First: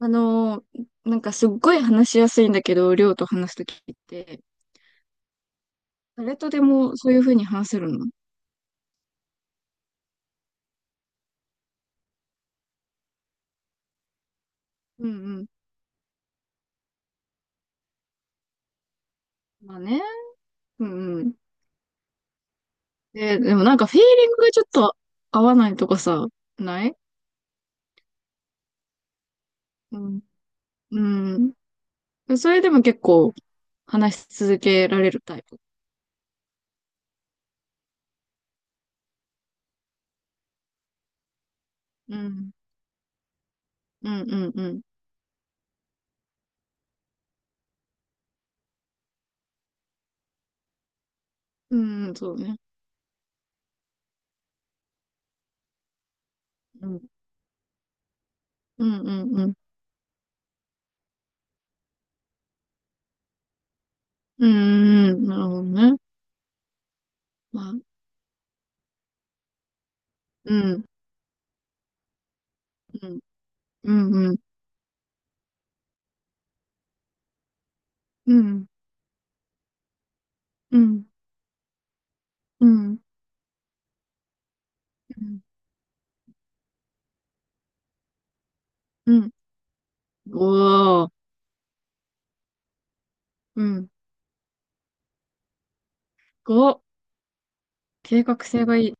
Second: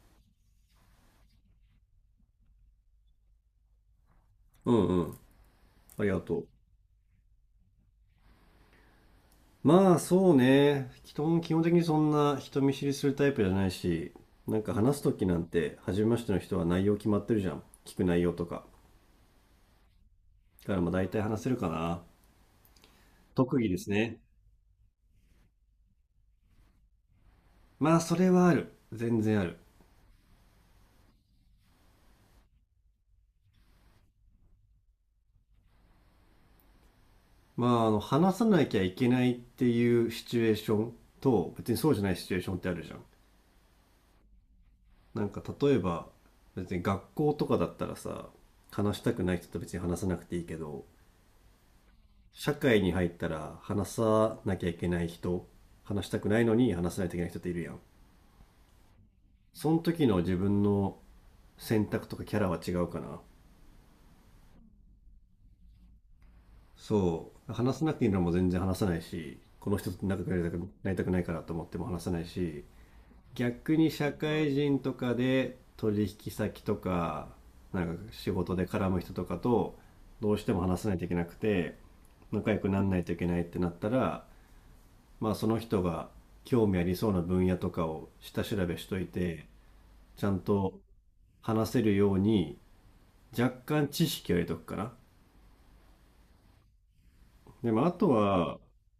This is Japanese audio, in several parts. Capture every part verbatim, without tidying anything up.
あのー、なんかすっごい話しやすいんだけど、りょうと話すときって、うんうん。ありが誰とう。とでもそういうふうに話せるの。まあそうね。基本、基本的にそんな人見知りするタイプじゃないし、なんか話すうとんきなうんん。て、初めましての人は内容決まってるじゃん。聞く内容とか。まあね。だからうまあん大体うん。話せるかな。で、で特も技なでんかすフィーね。リングがちょっと合わないとかさ、ない。まあそれはある。全然ある。うん。うん。それでも結構話し続けられるタイプ。まああの、話さなきゃいけないっていうシチュエーションと、別にそうじゃないうシチュエーシん。ョンってあるじゃん。うんうんうん。なんか例えば、別に学校とかだったらさ、話したくない人と別に話さなくていいけど、うんうん、そう社ね。会に入ったら話さなきゃいけない人、話したくないのにう話さん。ないといけない人っているやん。うんうんうん。その時の自分の選択とかキャラは違うかな。うんうんうん。なるほどね。そう。まあ、話さなくていいのも全然話さないし、この人と仲良くなりたうくん。なりたくないからと思っても話さないし、うん。逆にう社んうん。会人とかで取引先とか、なんか仕う事でん。絡む人とかとどうしてもう話さないん。といけなくて、仲良うくならなん。いといけないってなったら、うまあ、ん。その人が興味ありそうな分野とかを下調べしというん。て、ちゃんと5、話せるように若う干ん、知識を入れとくかな。5、でもあと計画は、性がいい。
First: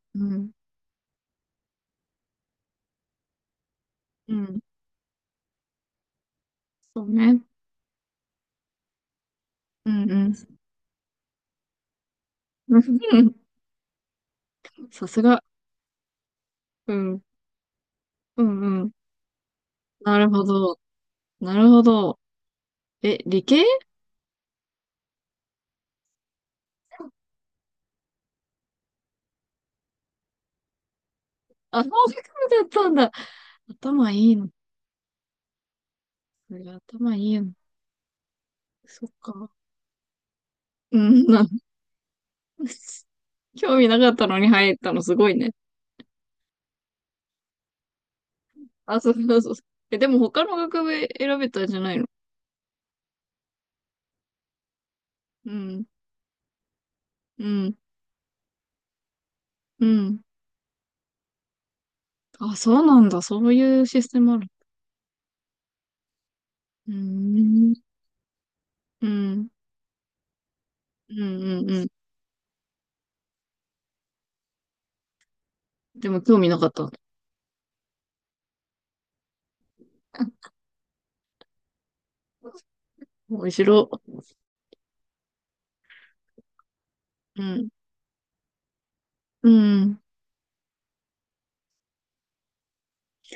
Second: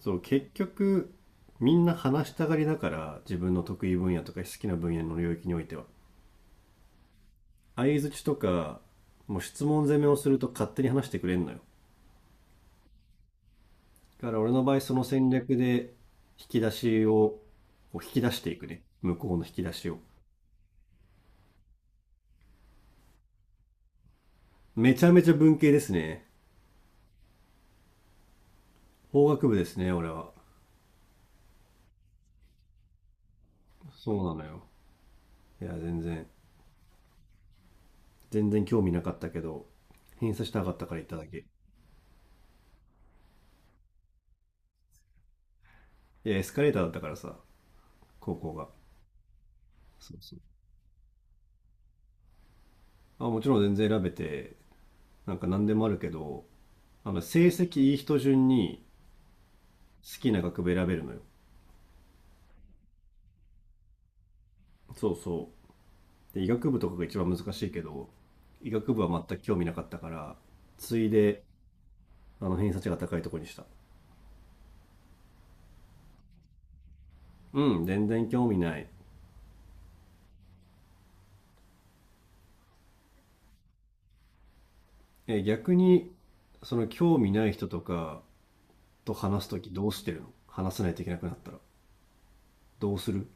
そう、う結ん、局みんな話したがりだから、自分の得意分野とうか好ん、きな分野の領域においては。そうね。相槌とか、もう質問う攻めん、をうすん。ると 勝手に話してくれんのよ。うん、だから俺の場合そのさす戦が。略で引き出うしん、を、こう引き出しうていん、くね。うん。向こうの引き出しを。なるほど。なるほど。え、理系。めちゃめちゃ文系ですね。法学部ですね、俺は。あ、法学部だったんだ。頭そいいうなのの。よ。いや、全然、そりゃ頭いいの。全然興味なそっかったけか。ど、偏差したかったかうら行ったん。だ け。な、興味なかったのに入ったのすごいね。いや、エスカレーターだったからさ、高校が。あ、そうそうそう。え、でそうもそう。他の学部選べたんじゃないの。あ、もちろん全然選べて、なんかう何でん、もあるけど、あの、成うん、績いい人順にう好ん。きな学部選べるのよ。あ、そうなんだ。そういうシステムある。そうそう。で、医学部とうかが一番難しいーん。けど、医学部うは全くん。興味なかったから、ついうん。で、うん。うん。あの、偏差値が高いとこにした。でも興味なかった。うん、全然興味ない。面白。え、逆に、その興味うない人ん。とか、と話うすときどうん。してるの？話さないといけなくなったら。どうする？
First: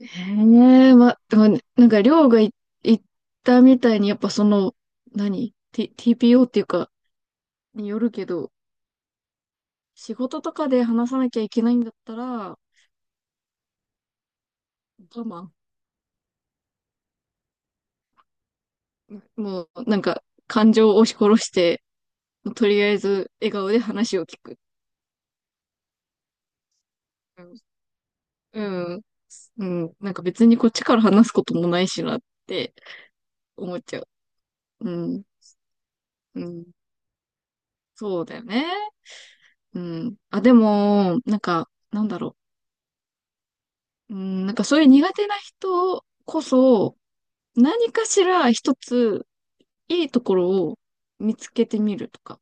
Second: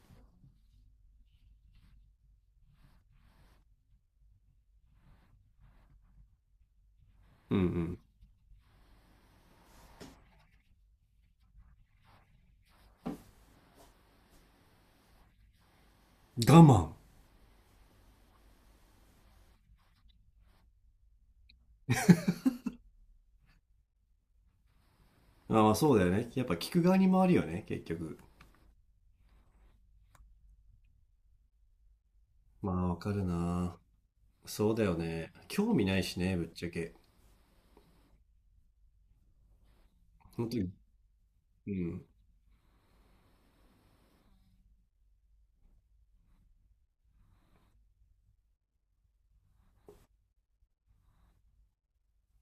へえ、ま、でもなんか、りょうがい言ったみたいに、やっぱその、何 ?T、ティーピーオー っていうか、うんうにん。よるけど、仕事とかで話さなきゃいけないんだったら、我慢。我慢。もう、なんか、感情を押し殺して、とりあえず笑顔で話を聞く。あ、まあそうだよね。やっぱ聞く側に回るようん。ね、結局。うん。うん、なんか別にこっちから話すこともないしなっまてあわかる思な。っちゃう。そうだうよん。ね。興味ないしね、うぶっん、ちゃけ。そうだよね。うん。あ、本で当に。も、なんか、うなん。んだろう。うん、なんかそういう苦手な人こそ、何かしら一ついいところを見つけてみるとか。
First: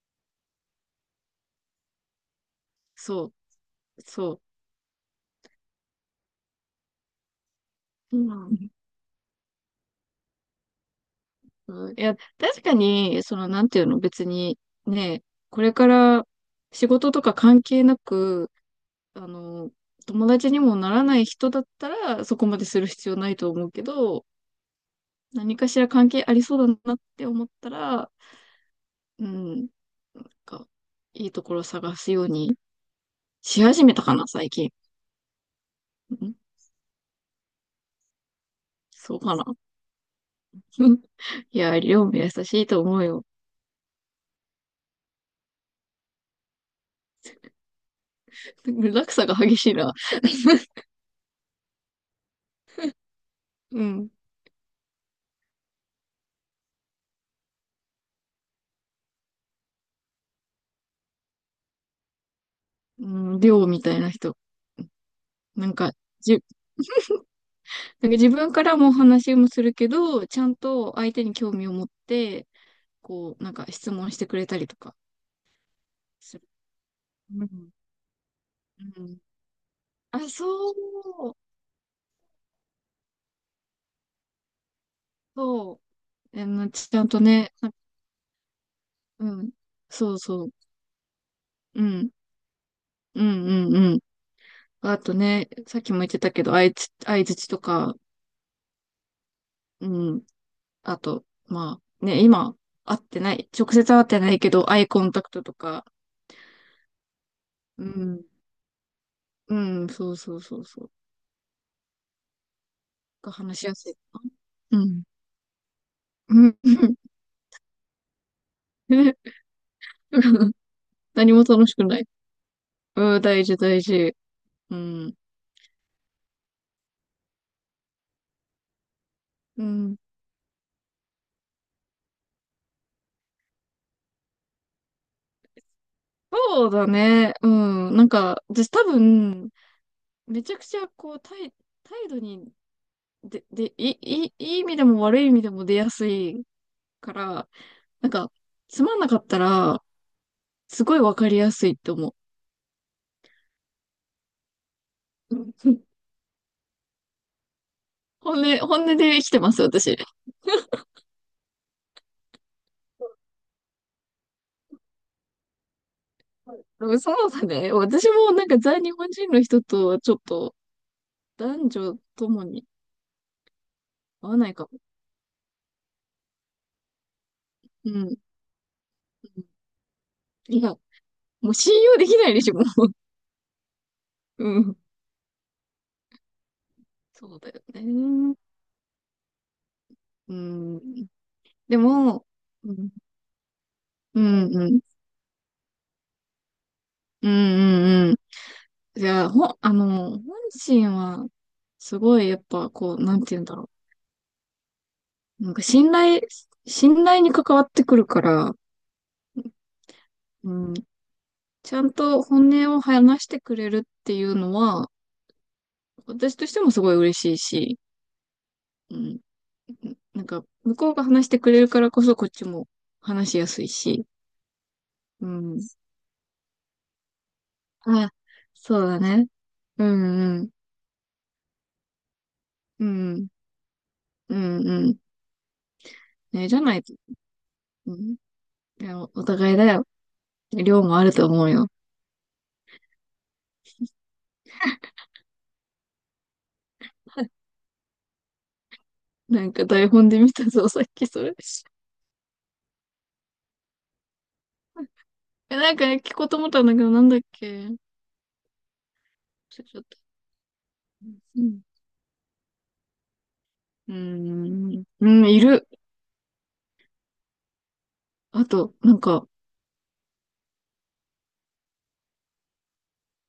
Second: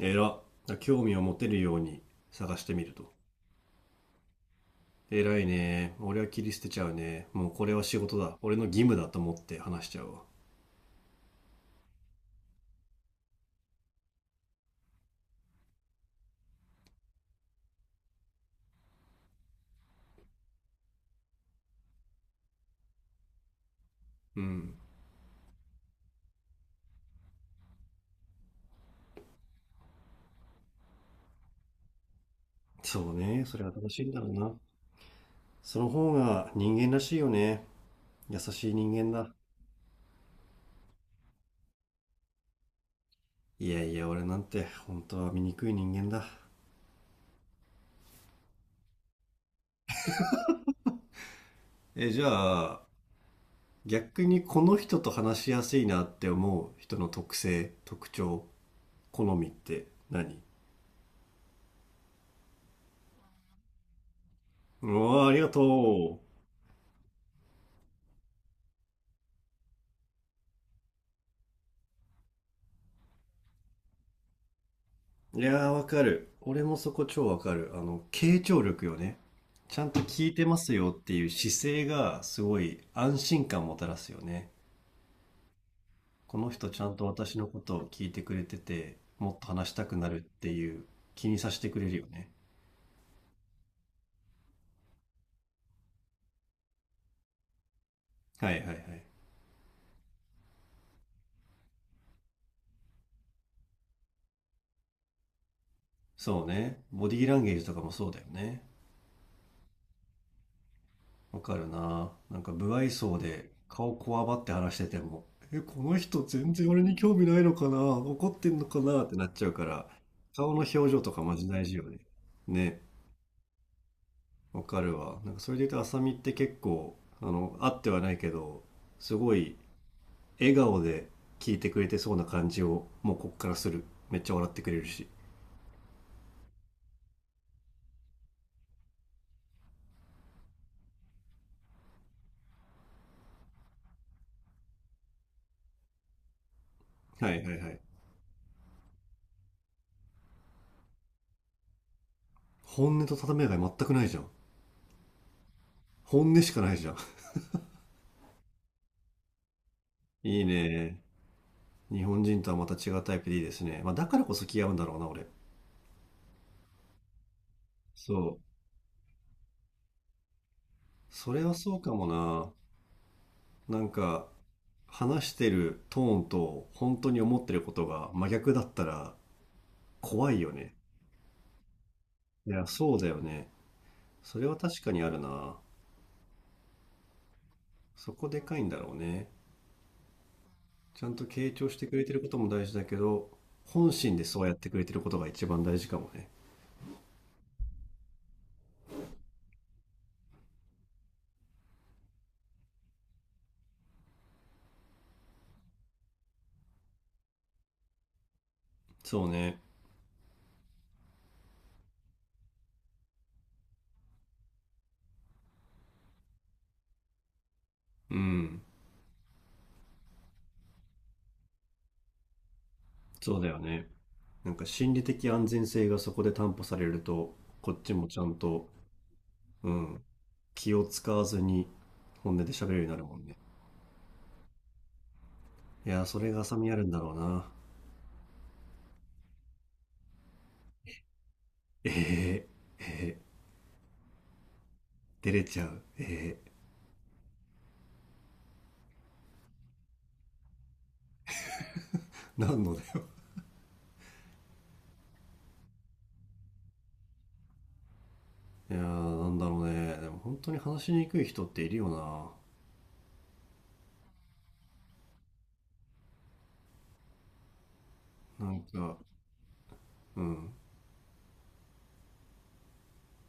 偉っ。興味を持てるように探してみると。そう、そ偉いね。俺は切り捨てちゃうね。もうこれは仕事う。うだ。俺のん。義務だと思って話しちゃうわ。うん、いや、確かに、その、なんていうの、別に、ね、これから仕事とか関係なく、あの、友達にもならない人だったら、そこまでする必要ないと思うけど、うん。何かしら関係ありそうだなって思ったら、うん。なんか、いいところ探すようにそうね。そしれが始正めしたいんかだろな、う最な。近。その方うん、が人間らしいよね。優しい人間そうだ。かな。うん、いや、りょうも優しいと思うよ。いやいや、俺なんて本当は醜い人間だ。落差が激しいな。え、じゃあ、うん。逆にこの人と話しやすいなって思う人の特性、特徴、好みって何？うん、りょうみたいな人。うわあ、ありがなんか、とじ、なんか自分からも話もするけど、ちゃんと相手に興味を持って、こう、なんか質問してくれたりとかう。いやー、わかる。する。俺もそこ超わうかる。ん。あの、傾聴う力よね。ん。ちゃんとあ、聞いてまそすよっていうう、姿勢がすごい安心感もたらすよね。そこう。あのの、人ちゃちんゃとんと私のね、こな、とを聞いてくれてて、もっうとん。話したくなそうるっそてう。いう気にさせてくうれるよん。ね。うんうんうん。あとね、さっきも言ってたけど、相づ、相槌とか、はいはいはい。うん。あと、まあ、ね、今、会ってない、直接会ってないけど、アイコンタクトとか、そうね。ボディーランゲージとかうもそうだん。よね。うん、そうそうそうそう。わかるな。なんか、無愛想がで話しやす顔いこかわばって話しな。うててん。も、え、この人う全ん。然俺に興味ないのかな、怒ってんのかなってなっちゃうから、顔 の表情とか何マもジ大楽し事よくね。ない。ね。うん、大事大事。わうかるん。わ。なんか、それで言うと、浅見って結構、あの、会ってはないけど、すごいうん。笑顔で聞いてくれてそうな感じを、もうこっからする。めっちゃ笑ってくれるし。そうだね。うん。なんか、私多分、めちゃくちゃ、こう、態、態度に、で、で、いい、いい意味でも悪い意味でも出やすいかはいら、はいはい。なんか、つまんなかったら、すごいわかりやすいって思う。本音と建前が全くないじゃん。本音しかないじゃん。本音、本音で生きてます、私。で いいね。日本人とはまた違うタイプでいいですね。まあ、だからこそ気が合うんだろうな、俺。もそうだね。私もそう。なんか在日本人の人とはちょっとそれは男そうか女もともな。になんか、合わないかも。話してるトーンと本当に思ってることうがん。真逆だったら怖いよいや、ね。もう信用できないでいしょ、もや、そうだよね。そう。れはうん。確かにあるな。そうだよそこね。でかいんだろうね。うちん。ゃんと傾聴しでてくれてるも、ことも大う事だん、けど、本心うでそうやっん、てうくん、れてることが一番大事かもね。うん、うん。じゃあ、ほん、あの、本心は、すごい、やっぱ、こう、なんて言うんだろう。なんか信頼、信頼に関わってくるから、そうね。うん、ちゃんと本音を話してくれるっていうのは、私としてもすごい嬉しいし、うん。うん、なんか、向こうが話してくれるからこそこっちも話しそうやだよすいね。し、なんか心理う的安ん。全性がそこで担保されると、こっちもあ、ちゃんと、そうだね。ううん、んうん。気を使わずに本音で喋るよううになるもんん。ね。うんうん。いやー、それがね、浅じゃみあないるんと、だろうな。うん。いや、お互いだよ。量もあると思うよ。えー、えー、照れちゃう。えなんか台本で見たぞ、さっきそれ。ー、なんのだよ？え、なんかね、聞こうと思ったんだけど、なんだっけ。いやー、なんだろちうょ、っね。とでも本当に話しにくいう人ってん。いるようーん、うん、いる。あな。なんと、なかんか、うん。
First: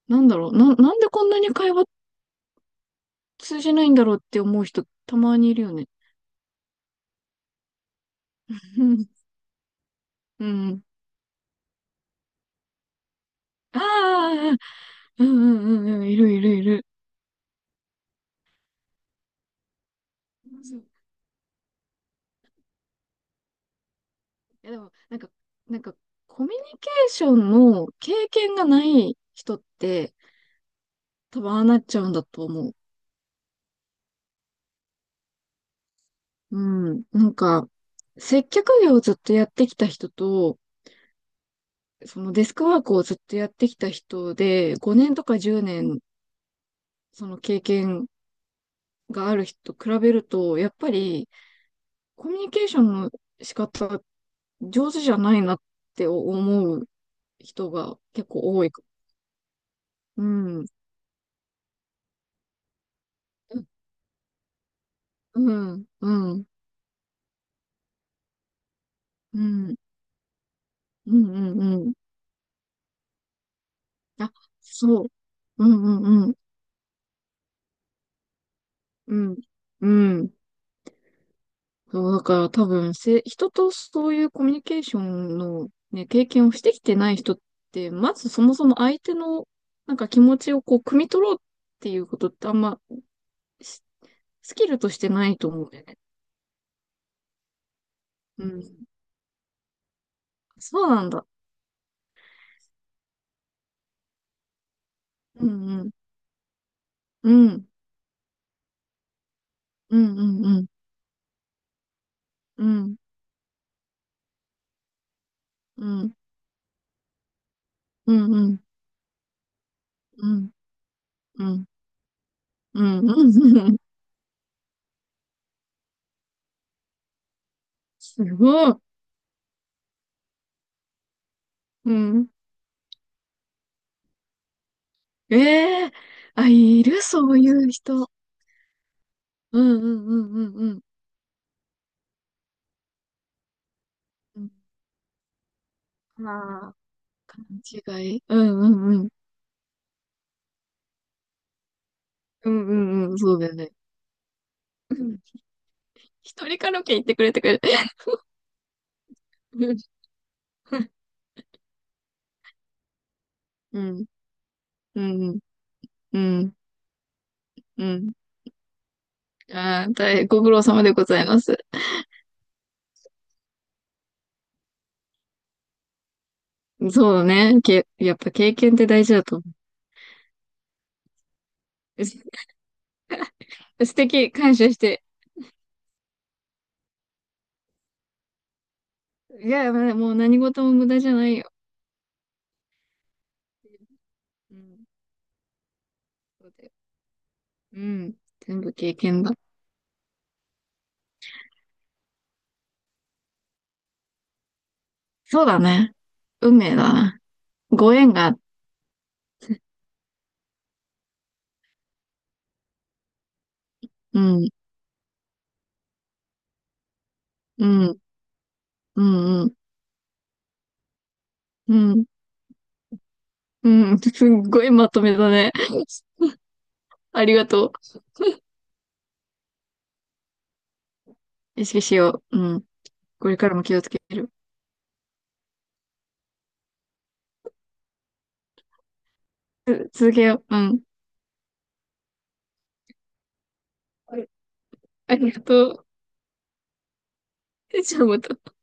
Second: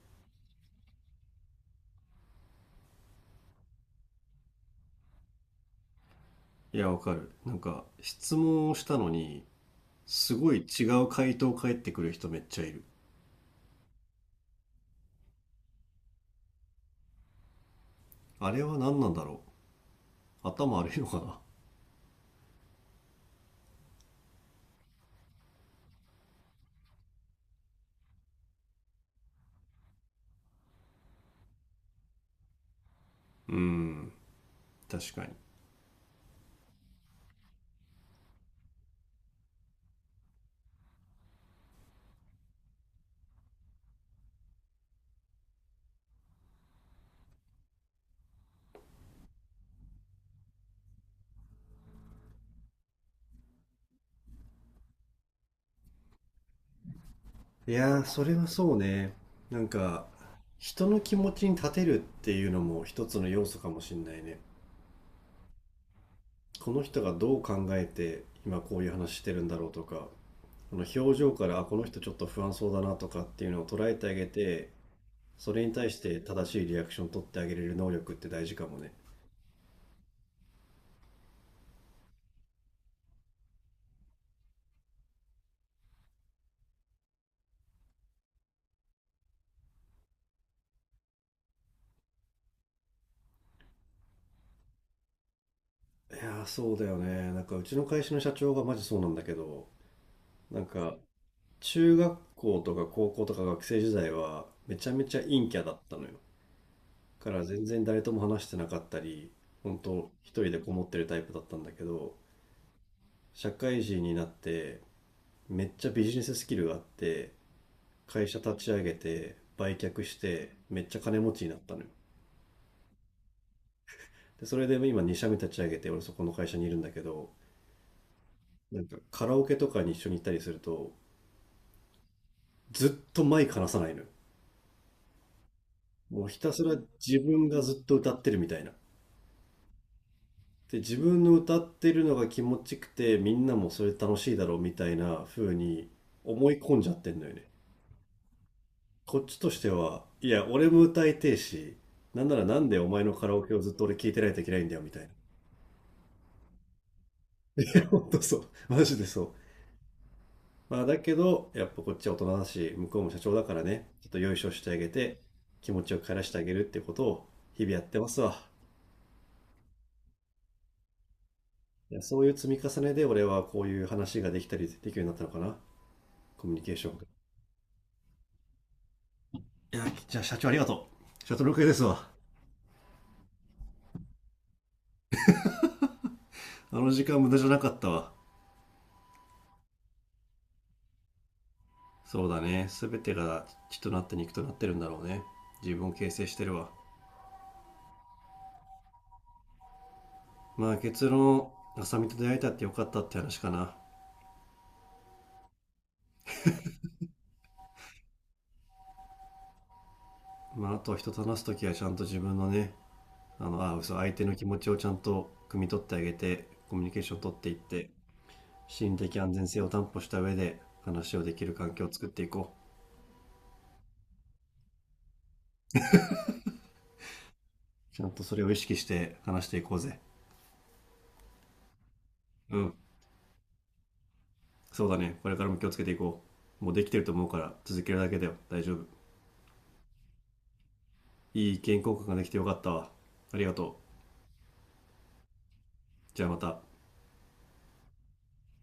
なんだろう、な、なんでこんなに会話通じないんだろうって思う人、たまにいるよね。いや、わかる。なんか質問を しうたんのにすうごいん。違う回答返ってくる人めっちゃいる。ああ、うんうんうんうん、いるいるいる。あれは何なんだろう？頭そう、い悪いのかな？やでも、なんか、なんか、コミュニケーションの経験がない人って、多分ああなっちゃうんだと思う。うん、確かに。うん。なんか、接客業をずっとやってきた人と、そのデスクワークをずっとやってきた人で、ごねんとか10うねん年その経験がある人と比べると、やっぱりコミュニケーションの仕方上手じゃないなって思う人いがやー、そ結れは構多いそうか。ね。なんか、うん。人の気持ちに立てるっていうのも一つの要素かもしんないね。うん。うん。うん。この人がどう考えて今こういう話してうるんだろうん。とか、このう表情から、ん。あ、このうん。人ちょっと不安そうだなとかっていうのを捉えてあげあ、て、そう。それうにん対しうてんうん。正しいリアクションを取ってあげれる能力って大事かもね。うん。うん。そう、だから多分せ、人とそういうコミュニケーションのね、経験をしてきてない人って、まずそもそも相手のなんか気持ちをこう、汲み取ろうっていうことってあんまスキルとしてないと思うんだよね。いやー、そうだよね。なんかうちの会社の社う長がマジん。そうなんだけど、なんそうかなんだ。中学校とか高校とか学生時代はめちゃめちゃう陰キャだっんうん。たのよ。かうら全ん。然誰とも話してなかったり、本う当んう一ん人でうん。こもってるタイプだったんだけど、うん。社会人になってめっうちゃビん。ジネススキルがあって、う会ん社う立ん。ち上げて、売却しうん。て、めっちゃ金持ちうになっん。たのよ。うん。うんうん。で、それで今に社目立ち上げて、俺そこの会社にいるんだけど、すごい。なんかカラオケとかに一緒に行ったりすると、うん。ずっとマイク離さないのよ。ええ、もうひあ、たすらいる自そう分いがうずっと人。歌ってるみたいな。うんうんうんうんうでん。自分の歌ってるのが気持ちよくてみんなもそれ楽しいうだん。ろうみたいな風に思いああ、込んじゃってんのよね。勘違い。うんうんうん。こっちとしてはいや俺も歌いてえし、なんならうなんんうでお前んのうん。カラそうオだケよをずね。っと俺聞いてないといけないんだよみうたいん、一人カラオケ行ってくれてくれ。な。本当そう、マジでそう。うん。まあだけどやっぱこっちは大人だし向こうも社長だからうね、ん。ちょっとよいしょしてあげうてん。気持ちを帰うらしてあげん。るってことを日々やっうてまん。すわ。ああ、大変ご苦労様でございます。いや、そういう積み重ねで俺はこういう話ができたりできるようになったのかな、コミュニケーションが。そうね。け、やっぱ経験って大事だと思いや、じゃあ社長ありがとうシャトル系ですう。わ。す素敵、感謝して。あの時間無駄じゃなかったわ。いや、まあもう何事も無駄じゃないよ。そうだね。すべてが血となって肉となっうてるん。んだろうね。自分を形成してそるうだわ。よ。うん。全部経験だ。まあ結論、浅見と出会えたってよかったって話かな。そうだね。運命だな。ご縁が、まああとは人と話すときはちゃんと自分のね、あの、あ、嘘、相う手の気ん、持ちをちゃんと汲み取ってあげて、コミュニケーション取っていっうて、ん、心う理的安ん、う全ん、性を担保した上で話をできる環う境をん、作っていこう。うん。すっごいまとめだね。ありがとちゃんとそれを意識して話していこうぜ。う。意識しよう。ううん。ん。これからも気をつける。そうだね。これからも気をつけていこう。もうできてると思うから続けるだけだよ。大丈夫。続けよう。うん。いい意見交換ができてよかったわ。ありがとう。ありがとじゃあまた。う。じゃあまた。